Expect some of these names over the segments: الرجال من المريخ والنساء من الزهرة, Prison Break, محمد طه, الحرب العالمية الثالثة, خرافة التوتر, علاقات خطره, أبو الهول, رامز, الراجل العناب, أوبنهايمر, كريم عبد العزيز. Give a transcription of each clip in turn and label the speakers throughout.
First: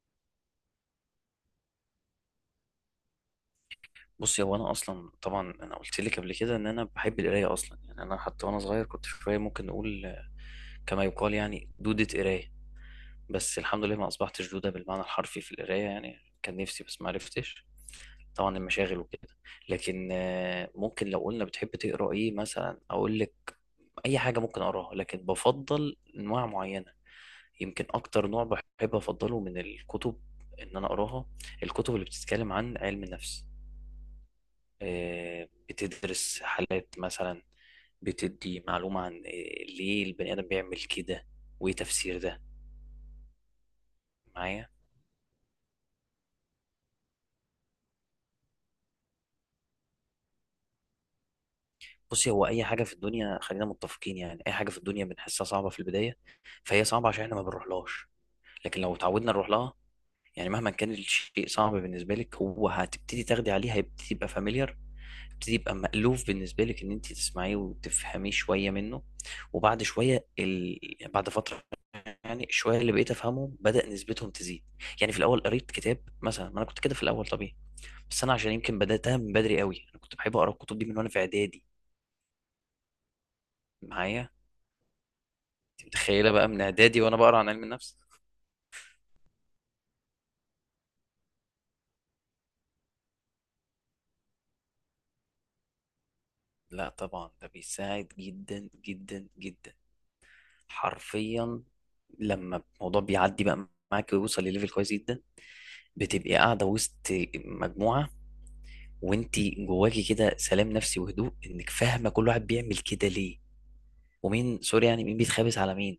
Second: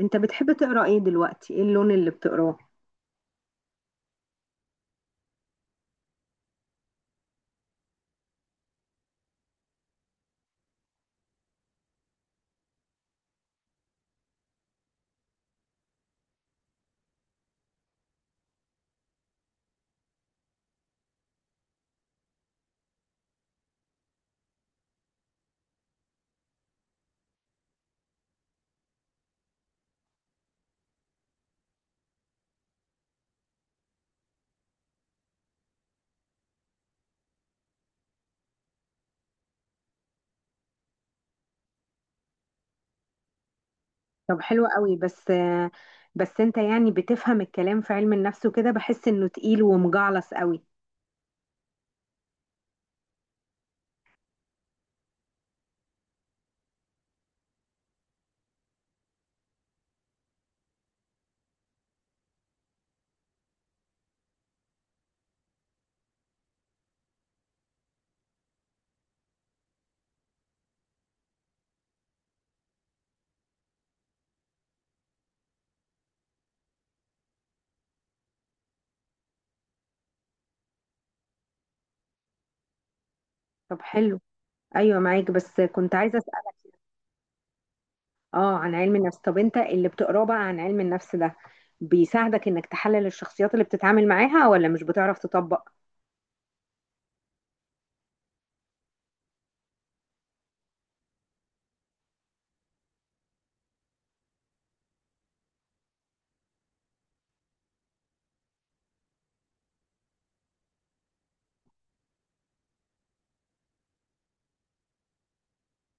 Speaker 1: انت بتحب تقرا ايه دلوقتي؟ ايه اللون اللي بتقراه؟
Speaker 2: بصي هو انا اصلا طبعا انا قلت لك قبل كده ان انا بحب القرايه اصلا. يعني انا حتى وانا صغير كنت شويه ممكن نقول كما يقال يعني دودة قرايه. بس الحمد لله ما اصبحتش دوده بالمعنى الحرفي في القرايه. يعني كان نفسي بس ما عرفتش، طبعا المشاغل وكده. لكن ممكن لو قلنا بتحب تقرا ايه مثلا اقول لك اي حاجه ممكن اقراها، لكن بفضل انواع معينه. يمكن اكتر نوع بحب افضله من الكتب ان انا اقراها، الكتب اللي بتتكلم عن علم النفس. بتدرس حالات مثلا، بتدي معلومة عن ليه البني آدم بيعمل كده وإيه تفسير ده.
Speaker 1: طب حلو
Speaker 2: معايا.
Speaker 1: قوي. بس بس انت يعني بتفهم الكلام في علم النفس وكده؟ بحس انه تقيل ومجعلص قوي.
Speaker 2: بصي، هو أي حاجة في الدنيا، خلينا متفقين، يعني أي حاجة في الدنيا بنحسها صعبة في البداية، فهي صعبة عشان إحنا ما بنروحلهاش. لكن لو اتعودنا نروح لها، يعني مهما كان الشيء صعب بالنسبة لك، هو هتبتدي تاخدي عليه، هيبتدي يبقى فاميليار، هيبتدي يبقى مألوف بالنسبة لك إن أنت تسمعيه وتفهميه شوية منه. وبعد شوية بعد فترة يعني شويه اللي بقيت افهمهم بدا نسبتهم تزيد. يعني في الاول قريت كتاب مثلا، ما انا كنت كده في الاول طبيعي. بس انا عشان يمكن بداتها من بدري قوي، انا كنت بحب اقرا الكتب دي من وانا في اعدادي.
Speaker 1: طب حلو.
Speaker 2: معايا انت.
Speaker 1: ايوه معاك، بس كنت عايزه
Speaker 2: متخيله بقى
Speaker 1: اسالك.
Speaker 2: من اعدادي وانا بقرا عن علم النفس.
Speaker 1: اه، عن علم النفس. طب انت اللي بتقراه بقى عن علم النفس ده بيساعدك انك تحلل الشخصيات اللي بتتعامل معاها، ولا مش بتعرف تطبق؟
Speaker 2: لا طبعا ده بيساعد جدا جدا جدا، حرفيا. لما الموضوع بيعدي بقى معاك ويوصل لليفل كويس جدا، بتبقي قاعده وسط مجموعه وانت جواكي كده سلام نفسي وهدوء، انك فاهمه كل واحد بيعمل كده ليه. ومين سوري، يعني مين بيتخابس على مين،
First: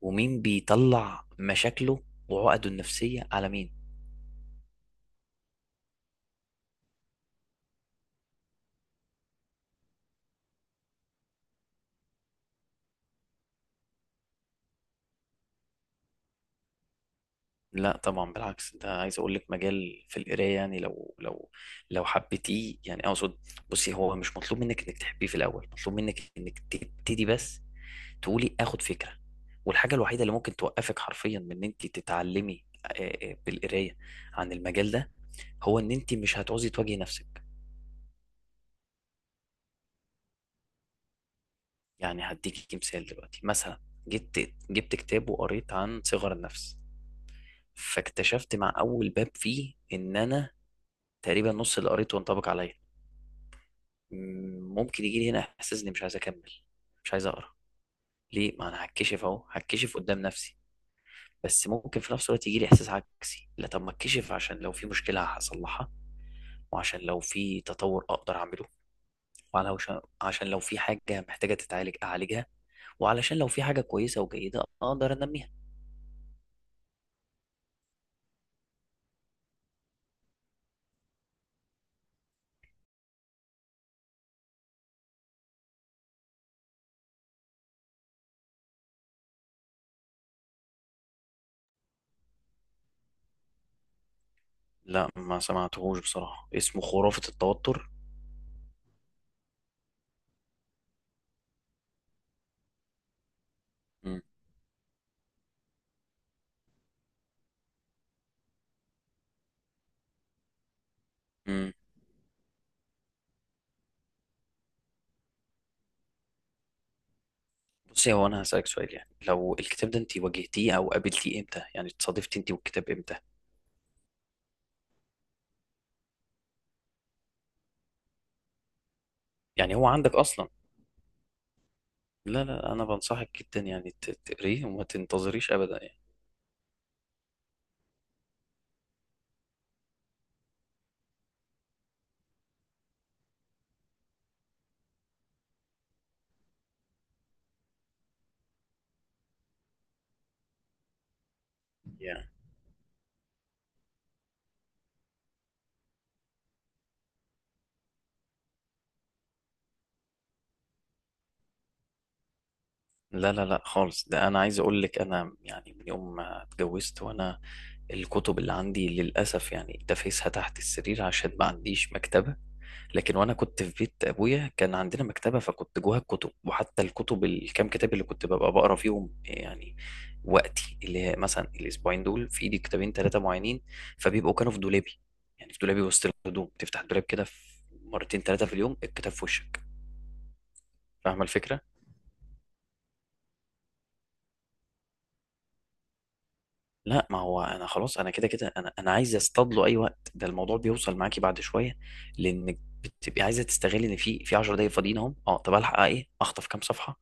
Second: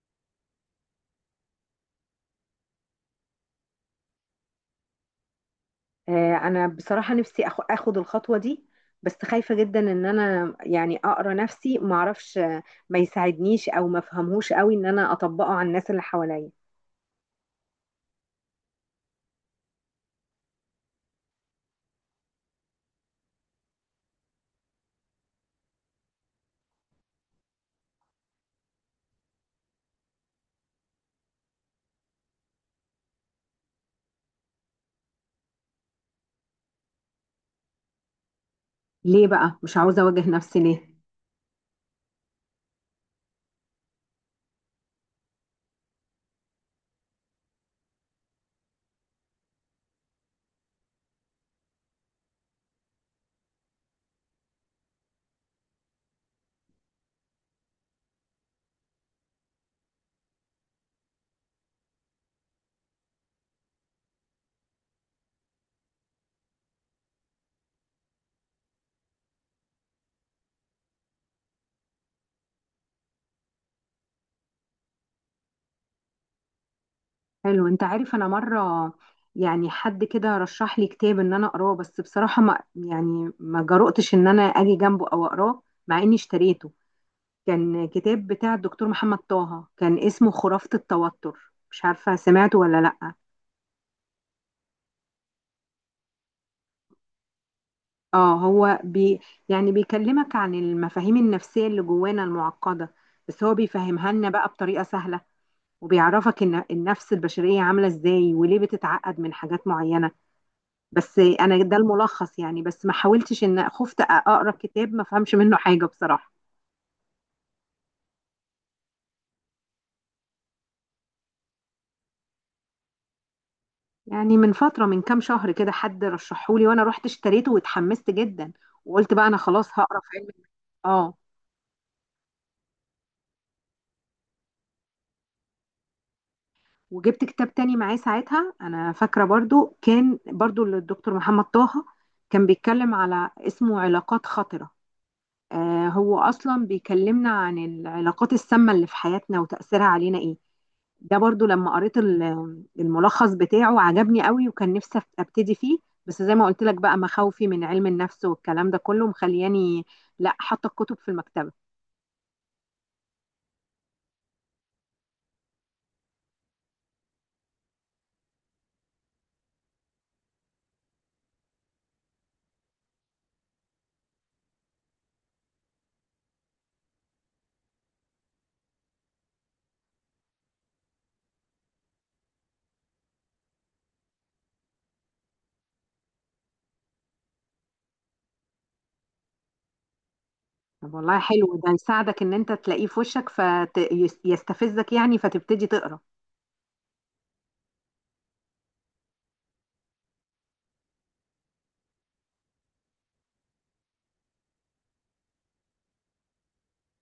Speaker 2: ومين بيطلع مشاكله وعقده النفسية على مين.
Speaker 1: انا بصراحه نفسي اخد الخطوه دي. بس خايفه جدا ان انا يعني اقرا نفسي ما اعرفش، ما يساعدنيش او ما افهمهوش قوي ان انا اطبقه على الناس اللي حواليا.
Speaker 2: لا طبعا بالعكس، ده عايز اقول لك مجال في القرايه، يعني لو لو حبيتيه، يعني اقصد، بصي هو مش مطلوب منك انك تحبيه في الاول، مطلوب منك انك تبتدي بس، تقولي اخد فكره. والحاجه الوحيده اللي ممكن توقفك حرفيا من ان انت تتعلمي بالقرايه عن المجال ده، هو ان انت مش هتعوزي تواجهي نفسك.
Speaker 1: ليه بقى مش عاوزة أواجه نفسي ليه؟
Speaker 2: يعني هديكي مثال دلوقتي مثلا، جبت كتاب وقريت عن صغر النفس، فاكتشفت مع اول باب فيه ان انا تقريبا نص اللي قريته انطبق عليا. ممكن يجي لي هنا احساس اني مش عايز اكمل، مش عايز اقرا، ليه؟ ما انا هتكشف اهو، هتكشف قدام نفسي. بس ممكن في نفس الوقت يجي لي احساس عكسي، لا طب ما اتكشف عشان لو في مشكله هصلحها، وعشان لو في تطور اقدر اعمله، وعشان لو في حاجه محتاجه تتعالج اعالجها، وعلشان لو في حاجه كويسه وجيده اقدر انميها.
Speaker 1: حلو. أنت عارف أنا مرة، يعني حد كده رشح لي كتاب إن أنا أقراه، بس بصراحة ما يعني ما جرؤتش إن أنا أجي جنبه أو أقراه مع إني اشتريته. كان كتاب بتاع الدكتور محمد طه، كان اسمه خرافة التوتر، مش عارفة سمعته ولا لأ.
Speaker 2: لا ما سمعتهوش بصراحه، اسمه خرافه التوتر.
Speaker 1: اه، هو بي، يعني بيكلمك عن المفاهيم النفسية اللي جوانا المعقدة، بس هو بيفهمها
Speaker 2: مم.
Speaker 1: لنا بقى بطريقة سهلة. وبيعرفك ان النفس البشرية عاملة ازاي وليه بتتعقد من حاجات معينة. بس انا
Speaker 2: مم.
Speaker 1: ده الملخص، يعني بس ما حاولتش، ان خفت اقرا كتاب ما فهمش منه حاجة بصراحة.
Speaker 2: بصي هو انا هسألك سؤال، يعني لو الكتاب ده انت واجهتيه او قابلتيه امتى، يعني اتصادفتي انت والكتاب امتى؟
Speaker 1: يعني من فترة، من كام شهر كده، حد رشحهولي وانا رحت اشتريته واتحمست جدا، وقلت بقى انا خلاص
Speaker 2: يعني هو
Speaker 1: هقرا
Speaker 2: عندك
Speaker 1: في علم.
Speaker 2: اصلا.
Speaker 1: اه.
Speaker 2: لا لا، انا بنصحك جدا يعني تقريه وما تنتظريش ابدا يعني.
Speaker 1: وجبت كتاب تاني معاه ساعتها، انا فاكره برضو كان برضو للدكتور محمد طه، كان بيتكلم على اسمه علاقات خطره. آه، هو اصلا بيكلمنا عن العلاقات السامه اللي في حياتنا وتاثيرها علينا ايه. ده برضو لما قريت
Speaker 2: يعني
Speaker 1: الملخص بتاعه عجبني قوي، وكان نفسي ابتدي فيه. بس زي ما قلت لك بقى مخاوفي من علم النفس والكلام ده كله مخلياني، لا، حاطه الكتب في المكتبه.
Speaker 2: لا لا لا خالص، ده انا عايز اقول لك انا يعني من يوم ما اتجوزت وانا، الكتب اللي عندي للاسف يعني دافيسها تحت السرير عشان ما عنديش مكتبة. لكن وانا كنت في بيت ابويا كان عندنا مكتبه، فكنت جواها الكتب، وحتى الكتب الكام كتاب اللي كنت ببقى بقرا فيهم يعني وقتي، اللي هي مثلا الاسبوعين دول في ايدي كتابين ثلاثه معينين، فبيبقوا كانوا في دولابي، يعني في دولابي وسط الهدوم، تفتح الدولاب كده في مرتين ثلاثه في اليوم الكتاب في وشك.
Speaker 1: طب والله
Speaker 2: فاهمه
Speaker 1: حلو.
Speaker 2: الفكره؟
Speaker 1: ده يساعدك ان انت تلاقيه في وشك فيستفزك، يعني فتبتدي تقرا.
Speaker 2: لا ما هو انا خلاص انا كده كده، انا انا عايز اصطاد له اي وقت. ده الموضوع بيوصل معاكي بعد شويه، لانك بتبقي عايزه تستغلي ان في 10 دقايق فاضيين اهم، اه طب الحق ايه، اخطف كام صفحه،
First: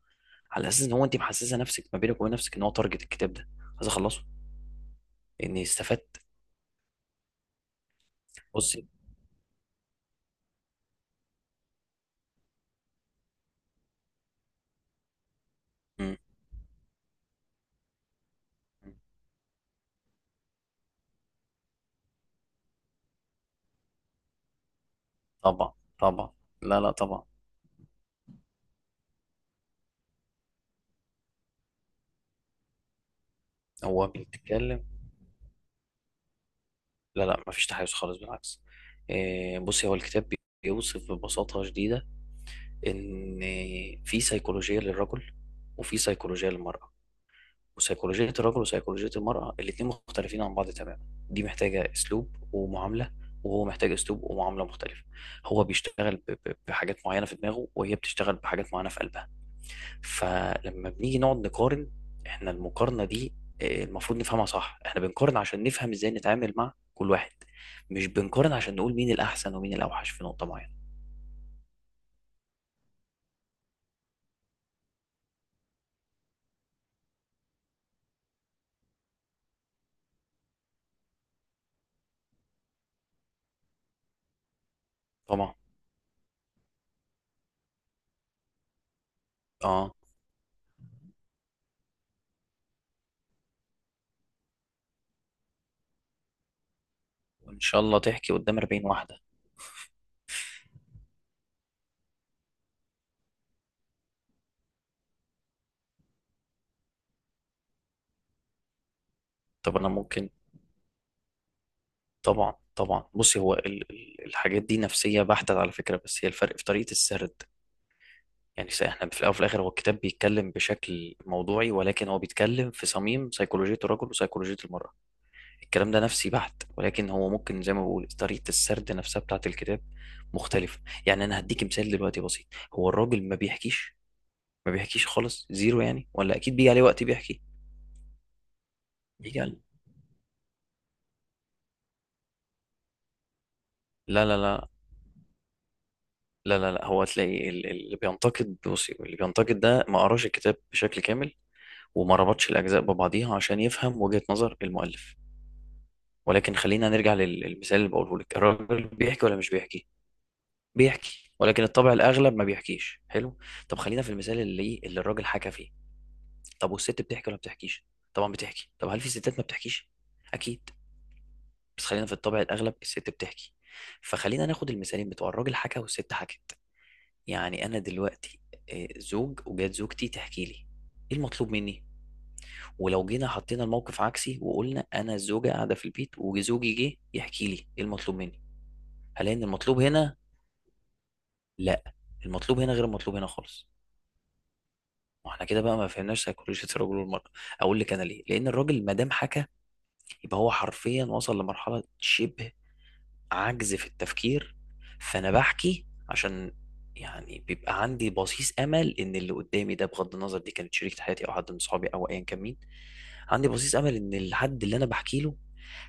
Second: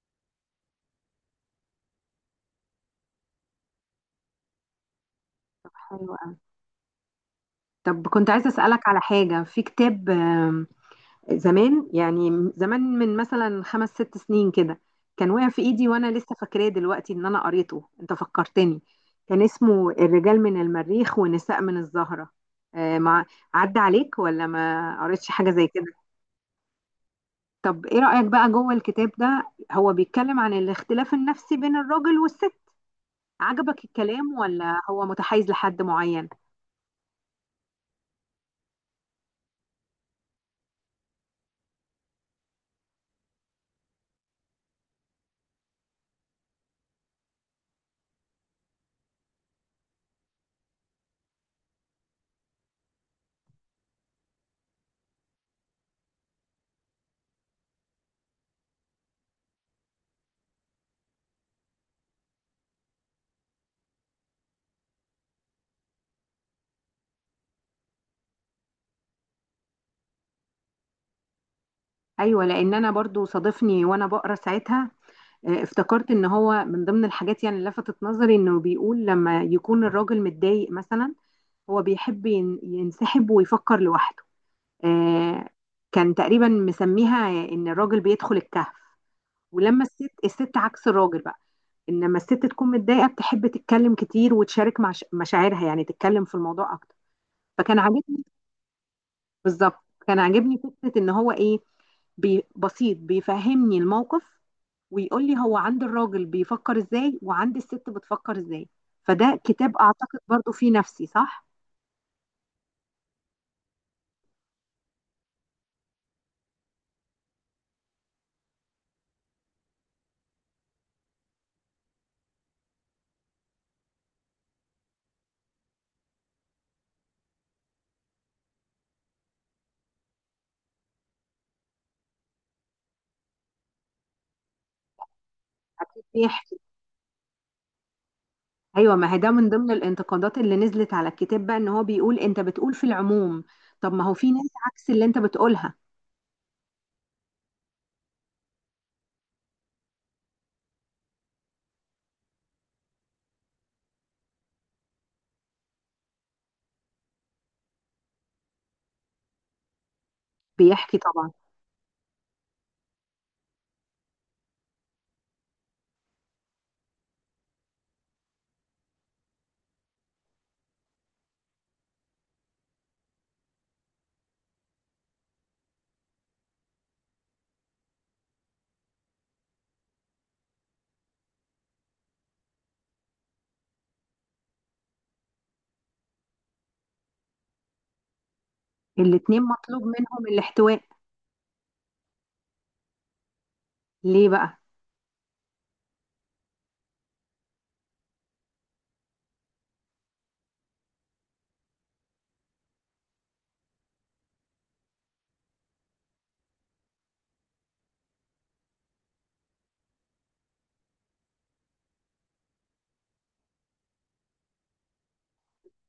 Speaker 2: على اساس ان هو انت محسسه نفسك ما بينك وبين نفسك ان هو تارجت الكتاب ده عايز اخلصه لاني
Speaker 1: حلو
Speaker 2: استفدت.
Speaker 1: أوي. طب كنت عايزة
Speaker 2: بصي.
Speaker 1: أسألك على حاجة في كتاب، زمان، يعني زمان من مثلا 5 6 سنين كده، كان واقع في إيدي وأنا
Speaker 2: مم.
Speaker 1: لسه فاكراه دلوقتي إن أنا قريته. أنت فكرتني. كان اسمه الرجال من المريخ والنساء من الزهرة. مع، عدى عليك ولا ما قريتش حاجة زي
Speaker 2: طبعا
Speaker 1: كده؟
Speaker 2: طبعا. لا لا طبعا.
Speaker 1: طب إيه رأيك بقى؟ جوه الكتاب ده هو بيتكلم عن الاختلاف النفسي بين الراجل والست. عجبك
Speaker 2: هو
Speaker 1: الكلام ولا
Speaker 2: بيتكلم.
Speaker 1: هو متحيز لحد معين؟
Speaker 2: لا لا مفيش تحيز خالص، بالعكس. بصي هو الكتاب بيوصف ببساطة شديدة ان في سيكولوجية للرجل وفي سيكولوجية للمرأة، وسيكولوجية الرجل وسيكولوجية المرأة الاتنين مختلفين عن بعض تماما. دي محتاجة أسلوب ومعاملة، وهو محتاج أسلوب ومعاملة مختلفة. هو بيشتغل بحاجات معينة في دماغه، وهي بتشتغل بحاجات معينة في قلبها. فلما بنيجي نقعد نقارن، احنا المقارنة دي المفروض نفهمها صح. احنا بنقارن عشان نفهم ازاي نتعامل مع كل واحد، مش بنقارن عشان نقول مين الأحسن ومين الأوحش في نقطة معينة.
Speaker 1: ايوه، لان انا برضو صادفني وانا بقرا ساعتها. افتكرت ان هو من ضمن الحاجات، يعني اللي لفتت نظري، انه بيقول لما يكون الراجل متضايق مثلا هو بيحب ينسحب ويفكر لوحده. آه.
Speaker 2: طبعا.
Speaker 1: كان تقريبا مسميها ان الراجل بيدخل الكهف. ولما
Speaker 2: اه.
Speaker 1: الست عكس الراجل بقى، انما الست تكون متضايقة بتحب تتكلم كتير وتشارك مع مشاعرها، يعني تتكلم في الموضوع اكتر.
Speaker 2: وإن
Speaker 1: فكان
Speaker 2: شاء الله
Speaker 1: عاجبني،
Speaker 2: تحكي قدام 40 واحدة.
Speaker 1: بالظبط كان عاجبني فكرة ان هو ايه، بي بسيط بيفهمني الموقف ويقول لي هو عند الراجل بيفكر ازاي وعند الست بتفكر ازاي. فده كتاب
Speaker 2: طب أنا
Speaker 1: اعتقد
Speaker 2: ممكن.
Speaker 1: برضو فيه نفسي صح.
Speaker 2: طبعا طبعا بصي هو الحاجات دي نفسية بحتة على فكرة، بس هي الفرق في طريقة السرد، يعني س- احنا في الأول وفي الآخر هو الكتاب بيتكلم بشكل موضوعي، ولكن هو بيتكلم في صميم سيكولوجية الرجل وسيكولوجية المرأة. الكلام ده نفسي بحت، ولكن هو ممكن زي ما بقول طريقة السرد نفسها بتاعة الكتاب مختلفة. يعني أنا هديك مثال دلوقتي بسيط، هو الراجل ما بيحكيش، ما بيحكيش خالص، زيرو
Speaker 1: اكيد
Speaker 2: يعني، ولا أكيد
Speaker 1: بيحكي.
Speaker 2: بيجي عليه وقت بيحكي.
Speaker 1: ايوه، ما هي ده
Speaker 2: بيجي
Speaker 1: من
Speaker 2: عليه.
Speaker 1: ضمن الانتقادات اللي نزلت على الكتاب بقى، ان هو بيقول انت بتقول في العموم. طب ما هو
Speaker 2: لا
Speaker 1: في
Speaker 2: لا
Speaker 1: ناس
Speaker 2: لا،
Speaker 1: عكس اللي انت بتقولها.
Speaker 2: لا لا لا. هو تلاقي اللي بينتقد، بصي اللي بينتقد ده ما قراش الكتاب بشكل كامل وما ربطش الأجزاء ببعضيها عشان يفهم وجهة نظر المؤلف. ولكن خلينا نرجع للمثال اللي بقوله لك، الراجل بيحكي ولا مش بيحكي؟
Speaker 1: بيحكي طبعا.
Speaker 2: بيحكي ولكن الطبع الأغلب ما بيحكيش. حلو. طب خلينا في المثال اللي اللي الراجل حكى فيه. طب والست بتحكي ولا بتحكيش؟ طبعا بتحكي. طب هل في ستات ما بتحكيش؟ أكيد. بس خلينا في الطبع الأغلب الست بتحكي. فخلينا ناخد المثالين بتوع الراجل حكى والست حكت. يعني أنا دلوقتي زوج وجات زوجتي تحكي لي، إيه المطلوب مني؟ ولو جينا حطينا الموقف عكسي وقلنا انا الزوجه قاعده في البيت وزوجي جه يحكي لي، ايه المطلوب مني؟ هل
Speaker 1: الاتنين
Speaker 2: ان المطلوب
Speaker 1: مطلوب
Speaker 2: هنا؟
Speaker 1: منهم الاحتواء.
Speaker 2: لا، المطلوب هنا غير المطلوب هنا خالص.
Speaker 1: ليه بقى؟
Speaker 2: واحنا كده بقى ما فهمناش سيكولوجيه الرجل والمراه. اقول لك انا ليه. لان الراجل ما دام حكى يبقى هو حرفيا وصل لمرحله شبه عجز في التفكير، فانا بحكي عشان، يعني بيبقى عندي بصيص امل ان اللي قدامي ده بغض النظر دي كانت شريكة حياتي او حد من صحابي او ايا كان مين، عندي بصيص امل ان الحد اللي انا بحكي له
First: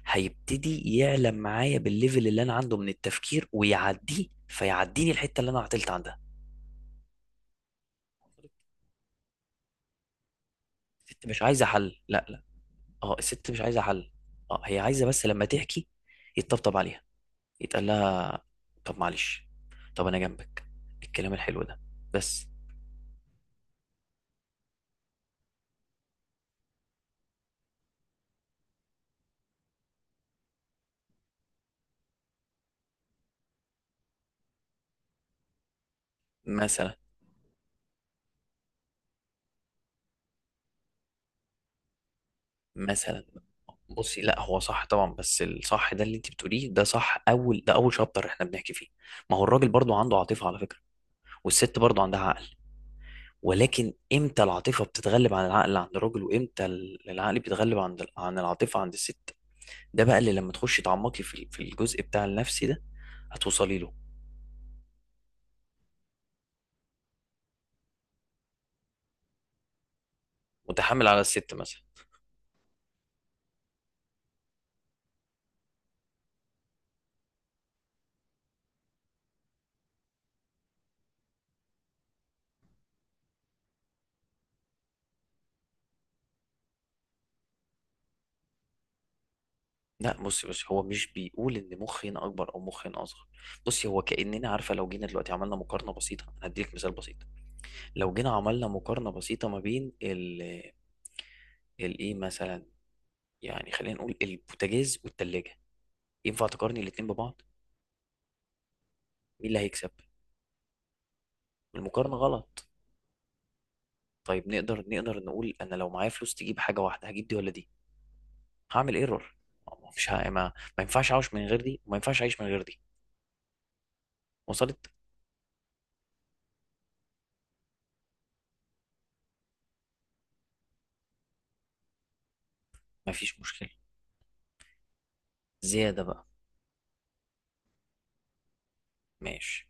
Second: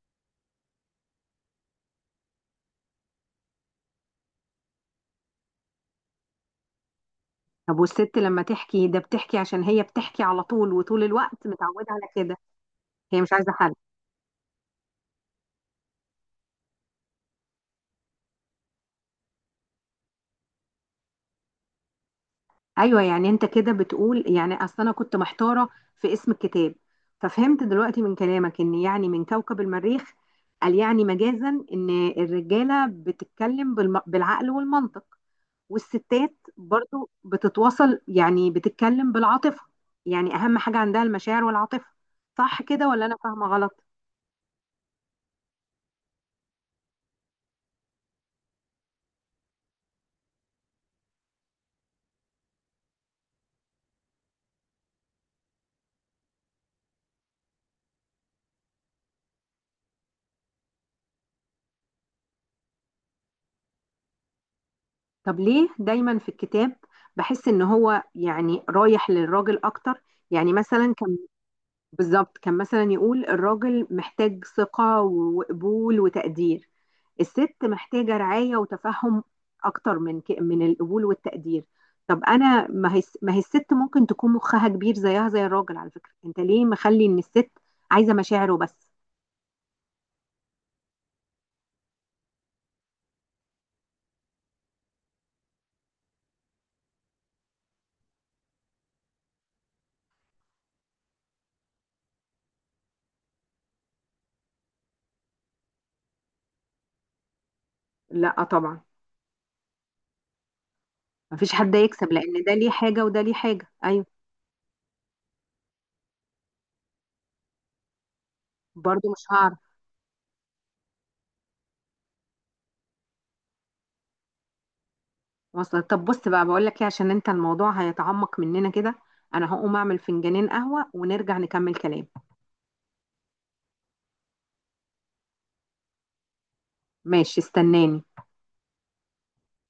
Speaker 2: هيبتدي يعلم معايا بالليفل اللي انا عنده من التفكير ويعديه، فيعديني الحتة اللي انا عطلت عندها.
Speaker 1: طب والست لما تحكي ده بتحكي عشان هي بتحكي على طول، وطول
Speaker 2: الست مش
Speaker 1: الوقت
Speaker 2: عايزة
Speaker 1: متعودة
Speaker 2: حل،
Speaker 1: على
Speaker 2: لا
Speaker 1: كده.
Speaker 2: لا، اه
Speaker 1: هي مش
Speaker 2: الست
Speaker 1: عايزه
Speaker 2: مش
Speaker 1: حل.
Speaker 2: عايزة حل. اه هي عايزة بس لما تحكي يتطبطب عليها، يتقال لها طب معلش، طب انا جنبك، الكلام الحلو ده بس.
Speaker 1: ايوه، يعني انت كده بتقول، يعني اصل انا كنت محتاره في اسم الكتاب، ففهمت دلوقتي من كلامك ان يعني من كوكب المريخ، قال يعني مجازا ان الرجاله بتتكلم بالعقل والمنطق، والستات
Speaker 2: مثلا.
Speaker 1: برضو بتتواصل، يعني بتتكلم بالعاطفه. يعني اهم حاجه عندها المشاعر والعاطفه. صح كده ولا انا
Speaker 2: مثلا
Speaker 1: فاهمه غلط؟
Speaker 2: بصي، لا هو صح طبعا، بس الصح ده اللي انت بتقوليه ده صح اول، ده اول شابتر احنا بنحكي فيه. ما هو الراجل برضو عنده عاطفه على فكره، والست برضو عندها عقل. ولكن امتى العاطفه بتتغلب عن العقل عند الراجل، وامتى العقل بيتغلب عن العاطفه عند الست؟ ده بقى اللي لما تخشي تعمقي في الجزء بتاع النفسي ده هتوصلي له.
Speaker 1: طب ليه دايما في الكتاب بحس ان هو يعني رايح للراجل اكتر؟ يعني مثلا
Speaker 2: متحمل
Speaker 1: كان،
Speaker 2: على الست مثلا؟
Speaker 1: بالظبط كان مثلا يقول الراجل محتاج ثقة وقبول وتقدير، الست محتاجة رعاية وتفهم أكتر من من القبول والتقدير. طب أنا، ما هي الست ممكن تكون مخها كبير زيها زي الراجل على فكرة. أنت ليه مخلي إن الست عايزة مشاعره بس؟
Speaker 2: لا بصي بصي هو مش بيقول ان مخ هنا اكبر او مخ هنا اصغر. بصي هو كاننا عارفه، لو جينا دلوقتي عملنا مقارنه بسيطه، هديلك مثال بسيط، لو جينا عملنا مقارنة بسيطة ما بين الايه مثلا، يعني خلينا نقول البوتاجاز والتلاجة، ينفع تقارني الاتنين ببعض؟
Speaker 1: لا طبعا.
Speaker 2: مين اللي هيكسب؟
Speaker 1: مفيش حد يكسب،
Speaker 2: المقارنة
Speaker 1: لأن ده
Speaker 2: غلط.
Speaker 1: ليه حاجة وده ليه حاجة. أيوه.
Speaker 2: طيب نقدر نقول انا لو معايا فلوس تجيب حاجة واحدة هجيب دي ولا دي؟ هعمل
Speaker 1: برضو مش
Speaker 2: ايرور.
Speaker 1: هعرف.
Speaker 2: مش ه... ما... ما ينفعش اعيش من غير دي وما ينفعش اعيش من غير دي. وصلت؟
Speaker 1: وصل. طب بص بقى، بقول لك إيه، عشان أنت الموضوع هيتعمق مننا كده، أنا هقوم أعمل فنجانين قهوة ونرجع نكمل كلام.
Speaker 2: ما فيش مشكلة، زيادة بقى.
Speaker 1: ماشي استناني.
Speaker 2: ماشي.